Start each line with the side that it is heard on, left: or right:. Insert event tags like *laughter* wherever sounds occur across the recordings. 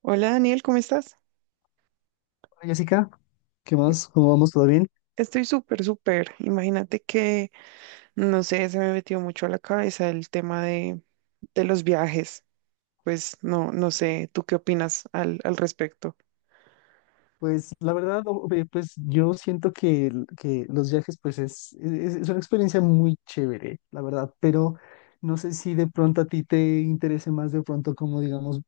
right: Hola Daniel, ¿cómo estás?
left: Hola, Jessica, ¿qué más? ¿Cómo vamos? ¿Todo bien?
right: Estoy súper, súper. Imagínate que, no sé, se me metió mucho a la cabeza el tema de los viajes. Pues no, no sé, ¿tú qué opinas al respecto?
left: Pues la verdad, ve, pues yo siento que, que los viajes pues es, una experiencia muy chévere, la verdad, pero no sé si de pronto a ti te interese más de pronto como digamos,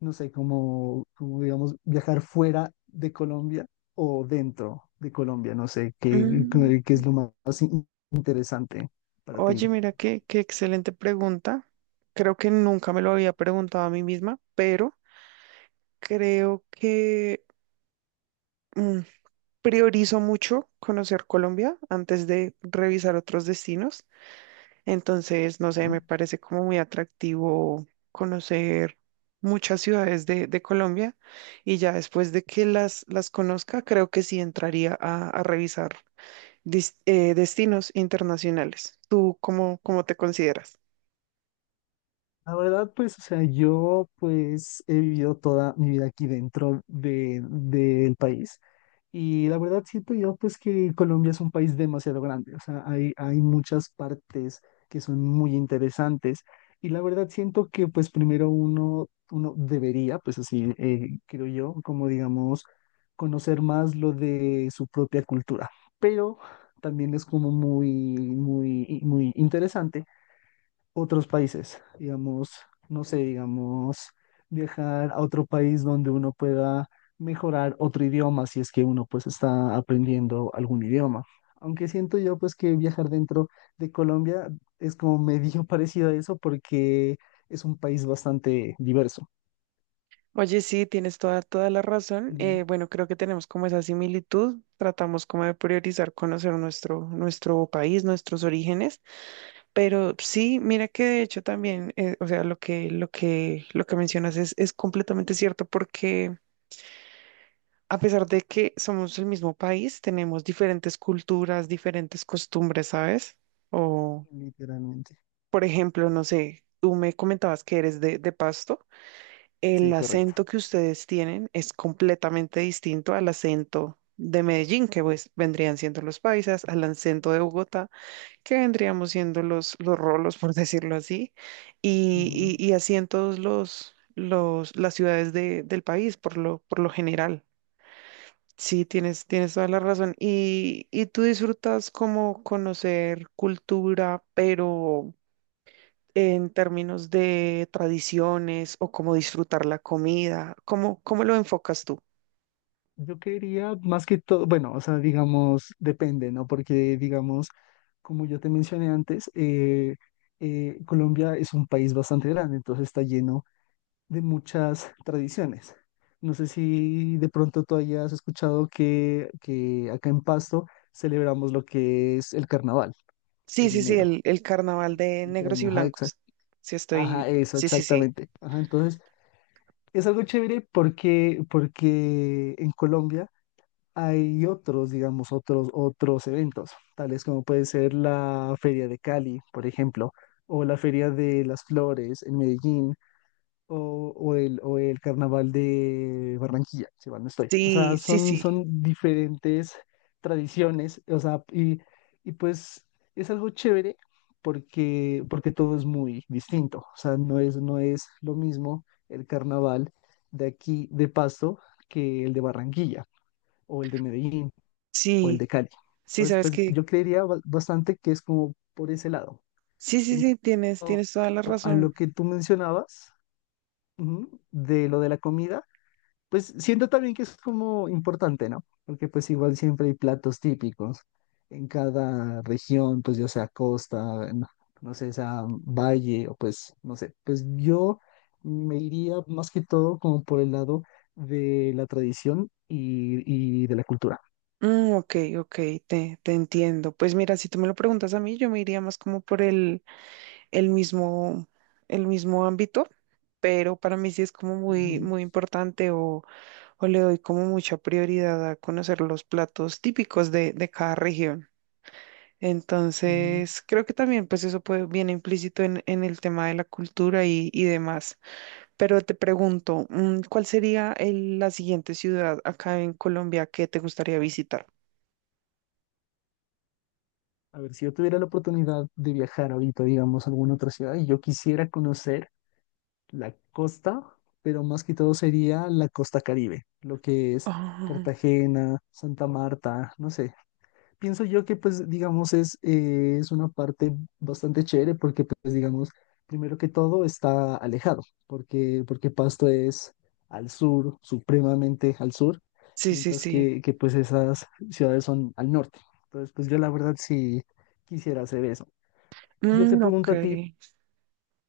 left: no sé, como digamos viajar fuera de Colombia o dentro de Colombia, no sé, qué
right: Mm,
left: es lo más interesante para
right: Oye,
left: ti.
right: mira qué excelente pregunta. Creo que nunca me lo había preguntado a mí misma, pero creo que mm, priorizo mucho conocer Colombia antes de revisar otros destinos. Entonces, no sé, me
left: ¿No?
right: parece como muy atractivo conocer muchas ciudades de Colombia y ya después de que las conozca, creo que sí entraría a revisar destinos internacionales. ¿Tú cómo te consideras?
left: La verdad, pues, o sea, yo pues he vivido toda mi vida aquí dentro del país. Y la verdad siento yo pues que Colombia es un país demasiado grande, o sea, hay muchas partes que son muy interesantes y la verdad siento que pues primero uno debería, pues así creo yo, como digamos, conocer más lo de su propia cultura, pero también es como muy, muy, muy interesante otros países, digamos, no sé, digamos, viajar a otro país donde uno pueda mejorar otro idioma si es que uno pues está aprendiendo algún idioma. Aunque siento yo pues que viajar dentro de Colombia es como medio *laughs* parecido a eso porque es un país bastante diverso.
right: Oye, sí, tienes toda la razón.
left: Mm.
right: Bueno, creo que tenemos como esa similitud. Tratamos como de priorizar conocer nuestro país, nuestros orígenes. Pero sí, mira que de hecho también, o sea, lo que mencionas es completamente cierto, porque a pesar de que somos el mismo país, tenemos diferentes culturas, diferentes costumbres, ¿sabes? O,
left: Literalmente.
right: por ejemplo, no sé, tú me comentabas que eres de Pasto. El
left: Sí, correcto.
right: acento que ustedes tienen es completamente distinto al acento de Medellín, que pues vendrían siendo los paisas, al acento de Bogotá, que vendríamos siendo los rolos, *laughs* por decirlo así,
left: Ujú.
right: y así en todos las ciudades del país, por lo general. Sí, tienes toda la razón. Y tú disfrutas como conocer cultura, pero en términos de tradiciones o cómo disfrutar la comida? ¿Cómo lo enfocas tú?
left: Yo quería más que todo, bueno, o sea, digamos, depende, ¿no? Porque, digamos, como yo te mencioné antes, Colombia es un país bastante grande, entonces está lleno de muchas tradiciones. No sé si de pronto tú hayas escuchado que acá en Pasto celebramos lo que es el carnaval
right: Sí,
left: en
right: sí, sí,
left: enero.
right: el carnaval de negros y
left: Cumpleaños, ajá,
right: blancos. Sí,
left: ajá,
right: estoy.
left: eso,
right: Sí, sí, sí.
left: exactamente. Ajá, entonces, es algo chévere porque en Colombia hay otros, digamos, otros eventos, tales como puede ser la Feria de Cali, por ejemplo, o la Feria de las Flores en Medellín, o el Carnaval de Barranquilla, si mal no estoy. O sea,
right: Sí, sí, sí.
left: son diferentes tradiciones, o sea, y pues es algo chévere porque todo es muy distinto, o sea, no es lo mismo el carnaval de aquí, de Pasto, que el de Barranquilla o el de Medellín o el
right: Sí,
left: de Cali.
right: sí,
left: Entonces,
right: sabes
left: pues
right: que.
left: yo creería bastante que es como por ese lado.
right: Sí, sí,
left: En cuanto
right: sí, tienes toda la
left: a
right: razón.
left: lo que tú mencionabas, ujú, de lo de la comida, pues siento también que es como importante, ¿no? Porque pues igual siempre hay platos típicos en cada región, pues ya sea costa, no sé, sea valle o pues, no sé, pues yo me iría más que todo como por el lado de la tradición y de la cultura.
right: Mm, ok, ok, te entiendo. Pues mira, si tú me lo preguntas a mí, yo me iría más como por el mismo, el mismo ámbito, pero para mí sí es como muy,
left: Ujú,
right: muy importante, o le doy como mucha prioridad a conocer los platos típicos de cada región.
left: ujú.
right: Entonces, creo que también pues eso puede, viene implícito en el tema de la cultura y demás. Pero te pregunto, ¿cuál sería la siguiente ciudad acá en Colombia que te gustaría visitar?
left: A ver, si yo tuviera la oportunidad de viajar ahorita, digamos, a alguna otra ciudad, y yo quisiera conocer la costa, pero más que todo sería la costa Caribe, lo que es
right: Ah,
left: Cartagena, Santa Marta, no sé, pienso yo que pues digamos es una parte bastante chévere porque pues digamos, primero que todo está alejado, porque Pasto es al sur, supremamente al sur,
right: sí, sí,
left: mientras
right: sí.
left: que pues esas ciudades son al norte. Entonces pues yo la verdad sí quisiera hacer eso. Yo te
right: Mm, ok.
left: pregunto a ti,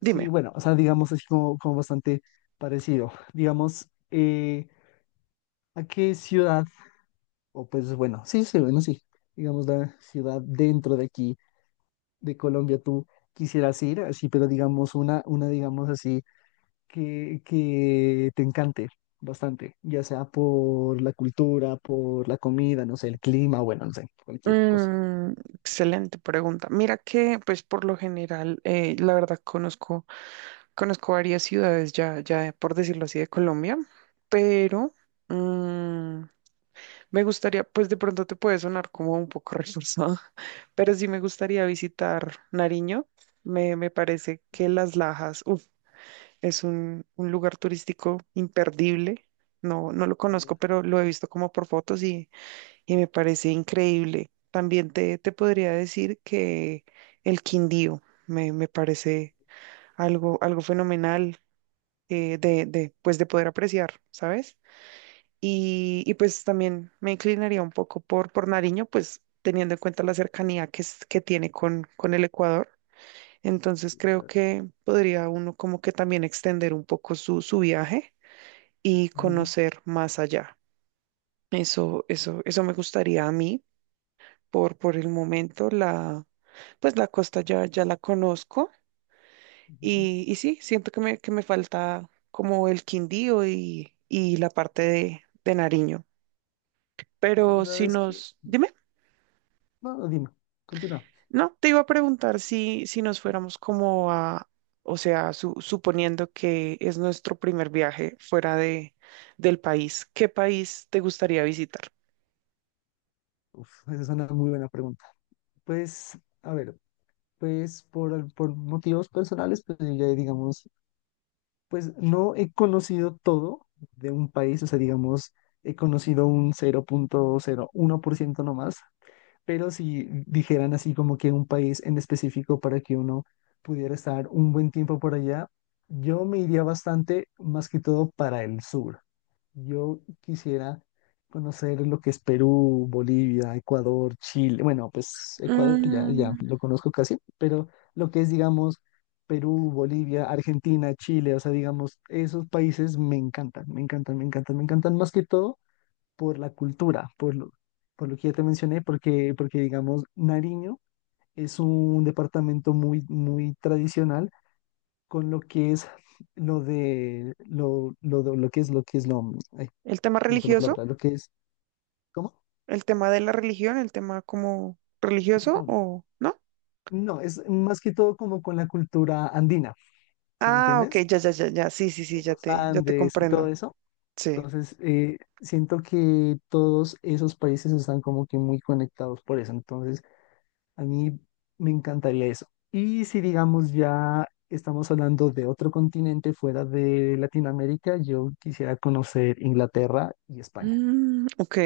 left: si bueno, o sea, digamos así como bastante parecido, digamos, ¿a qué ciudad, o pues bueno, sí, sí, bueno, sí, digamos la ciudad dentro de aquí, de Colombia tú quisieras ir, así, pero digamos una digamos así, que te encante bastante, ya sea por la cultura, por la comida, no sé, el clima, bueno, no sé, cualquier cosa.
right: Excelente pregunta. Mira que, pues, por lo general, la verdad conozco. Conozco varias ciudades ya por decirlo así, de Colombia, pero mm, me gustaría, pues de pronto te puede sonar como un poco reforzado, *laughs* pero sí me gustaría visitar Nariño. Me parece que Las Lajas, uf, es un lugar turístico imperdible. No, no lo conozco, pero lo he visto como por fotos, y me parece increíble. También te podría decir que el Quindío me parece algo fenomenal pues de poder apreciar, ¿sabes? Y pues también me inclinaría un poco por Nariño, pues teniendo en cuenta la cercanía que, que tiene con el Ecuador. Entonces creo que podría uno como que también extender un poco su viaje y
left: Ujú,
right: conocer más allá. Eso me gustaría a mí por el momento. Pues la costa ya la conozco.
left: ujú.
right: Y sí, siento que me falta como el Quindío y la parte de Nariño.
left: La
right: Pero
left: verdad es que,
right: dime.
left: no, no, dime, continúa.
right: No, te iba a preguntar si nos fuéramos como a, o sea, suponiendo que es nuestro primer viaje fuera del país, ¿qué país te gustaría visitar?
left: Uf, esa es una muy buena pregunta. Pues, a ver, pues por motivos personales, pues yo ya digamos, pues no he conocido todo de un país, o sea, digamos, he conocido un 0.01% nomás, pero si dijeran así como que un país en específico para que uno pudiera estar un buen tiempo por allá, yo me iría bastante más que todo para el sur. Yo quisiera conocer lo que es Perú, Bolivia, Ecuador, Chile. Bueno, pues Ecuador ya
right: Mm,
left: lo conozco casi, pero lo que es, digamos, Perú, Bolivia, Argentina, Chile, o sea, digamos, esos países me encantan, me encantan, me encantan, me encantan más que todo por la cultura, por lo que ya te mencioné, porque digamos, Nariño es un departamento muy, muy tradicional con lo que es lo que es lo que es lo ay,
right: ¿El tema
left: se me fue la
right: religioso?
left: palabra, lo que es. ¿Cómo?
right: ¿El tema de la religión? ¿El tema como religioso
left: No,
right: o no?
left: no, es más que todo como con la cultura andina, ¿sí me
right: Ah, ok,
left: entiendes?
right: ya, ya, ya, ya, sí, sí, sí,
left: De
right: ya
left: los
right: te, ya te
left: Andes y todo
right: comprendo.
left: eso.
right: Sí.
left: Entonces, siento que todos esos países están como que muy conectados por eso. Entonces, a mí me encantaría eso. Y si digamos ya estamos hablando de otro continente fuera de Latinoamérica, yo quisiera conocer Inglaterra y España.
right: Mm, ok,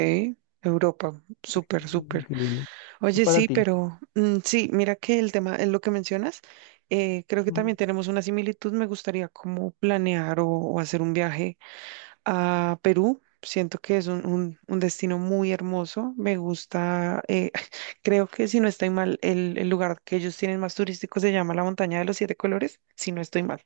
right: Europa, súper, súper.
left: Increíble. ¿Y
right: Oye,
left: para
right: sí,
left: ti?
right: pero sí, mira que el tema, es lo que mencionas, creo que
left: Ujú.
right: también tenemos una similitud. Me gustaría como planear o hacer un viaje a Perú. Siento que es un destino muy hermoso. Me gusta, *laughs* creo que si no estoy mal, el lugar que ellos tienen más turístico se llama la Montaña de los Siete Colores, si no estoy mal.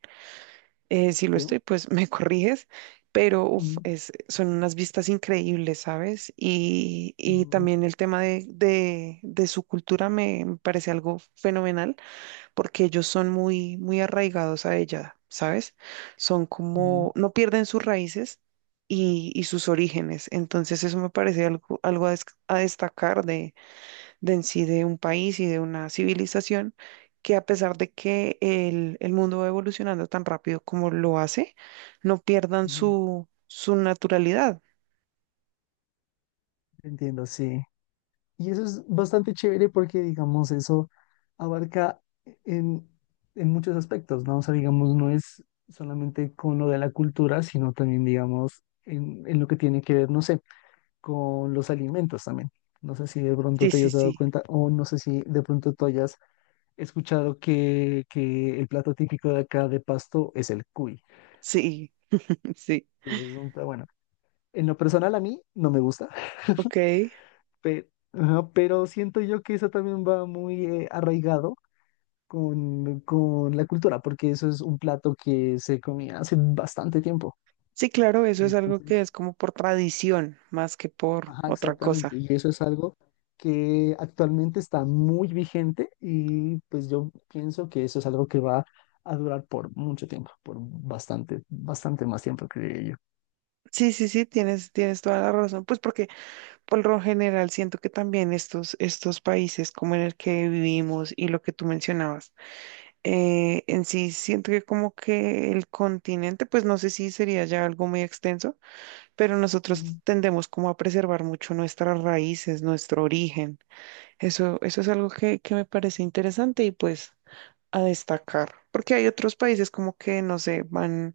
right: Si lo
left: Perú.
right: estoy, pues me *laughs* corriges, pero uf,
left: Ujú,
right: son unas vistas increíbles, ¿sabes? Y
left: ujú,
right: también el tema de su cultura me parece algo fenomenal, porque ellos son muy, muy arraigados a ella, ¿sabes? Son
left: ujú,
right: como, no pierden sus raíces y sus orígenes, entonces eso me parece algo a destacar de en sí de un país y de una civilización, que a pesar de que el mundo va evolucionando tan rápido como lo hace, no pierdan
left: ujú.
right: su naturalidad.
left: Entiendo, sí. Y eso es bastante chévere porque, digamos, eso abarca en, en muchos aspectos, ¿no? O sea, digamos, no es solamente con lo de la cultura, sino también, digamos, en lo que tiene que ver, no sé, con los alimentos también. No sé si de pronto
right: Sí,
left: te
right: sí,
left: hayas dado
right: sí,
left: cuenta o no sé si de pronto tú hayas escuchado que el plato típico de acá de Pasto es el cuy.
right: sí, *laughs* sí,
left: Y es bueno, en lo personal a mí no me gusta, *laughs*
right: ok.
left: pero siento yo que eso también va muy arraigado con la cultura, porque eso es un plato que se comía hace bastante tiempo.
right: Sí, claro, eso es algo
left: Entonces,
right: que es como por tradición más que por
left: ajá,
right: otra
left: exactamente.
right: cosa.
left: Y eso es algo que actualmente está muy vigente y pues yo pienso que eso es algo que va a durar por mucho tiempo, por bastante, bastante más tiempo, creo yo.
right: Sí, sí, sí, tienes toda la razón. Pues porque por lo general siento que también estos países como en el que vivimos, y lo que tú mencionabas, en sí siento que como que el continente, pues no sé si sería ya algo muy extenso, pero
left: Ujú.
right: nosotros tendemos como a preservar mucho nuestras raíces, nuestro origen. Eso es algo que me parece interesante y pues a destacar, porque hay otros países como que, no sé, van,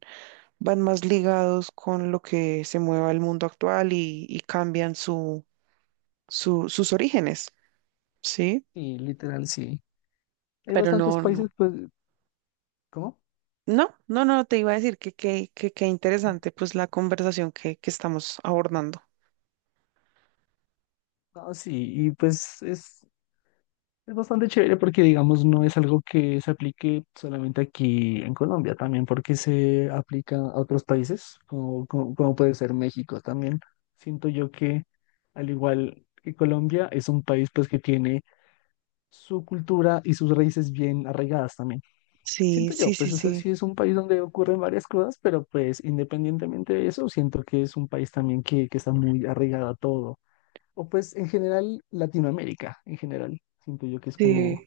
right: van más ligados con lo que se mueva el mundo actual, y cambian su, sus orígenes, ¿sí?
left: Y literal, sí. Hay
right: Pero
left: bastantes
right: no, no.
left: países, pues, ¿cómo?
right: No, no, no, te iba a decir que qué
left: Ujú.
right: interesante pues la conversación que estamos abordando.
left: Ah, sí, y pues es. Es bastante chévere porque, digamos, no es algo que se aplique solamente aquí en Colombia, también porque se aplica a otros países, como puede ser México también. Siento yo que, al igual que Colombia, es un país pues que tiene su cultura y sus raíces bien arraigadas también.
right: Sí,
left: Siento
right: sí,
left: yo,
right: sí,
left: pues, o sea, sí
right: sí,
left: es un país donde ocurren varias cosas, pero pues independientemente de eso, siento que es un país también que está muy arraigado a todo. O pues en general Latinoamérica, en general, siento yo que es como
right: sí.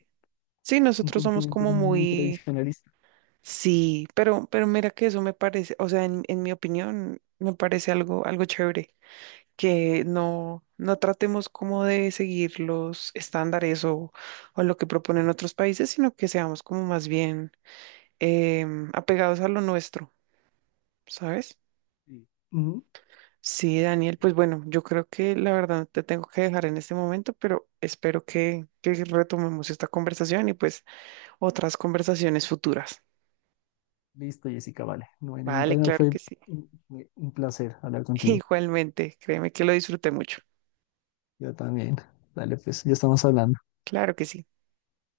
right: Sí,
left: un
right: nosotros somos
left: continente
right: como
left: muy
right: muy,
left: tradicionalista.
right: sí, pero mira que eso me parece, o sea, en mi opinión, me parece algo chévere, que no, no tratemos como de seguir los estándares, o lo que proponen otros países, sino que seamos como más bien, apegados a lo nuestro, ¿sabes?
left: Sí. Ujú.
right: Sí, Daniel, pues bueno, yo creo que la verdad te tengo que dejar en este momento, pero espero que retomemos esta conversación y pues otras conversaciones futuras.
left: Listo, Jessica, vale. No hay ningún
right: Vale,
left: problema.
right: claro
left: Fue,
right: que sí.
left: fue un placer hablar
right: *laughs*
left: contigo.
right: Igualmente, créeme que lo disfruté mucho.
left: Yo también. Dale, pues, ya estamos hablando.
right: Claro que sí.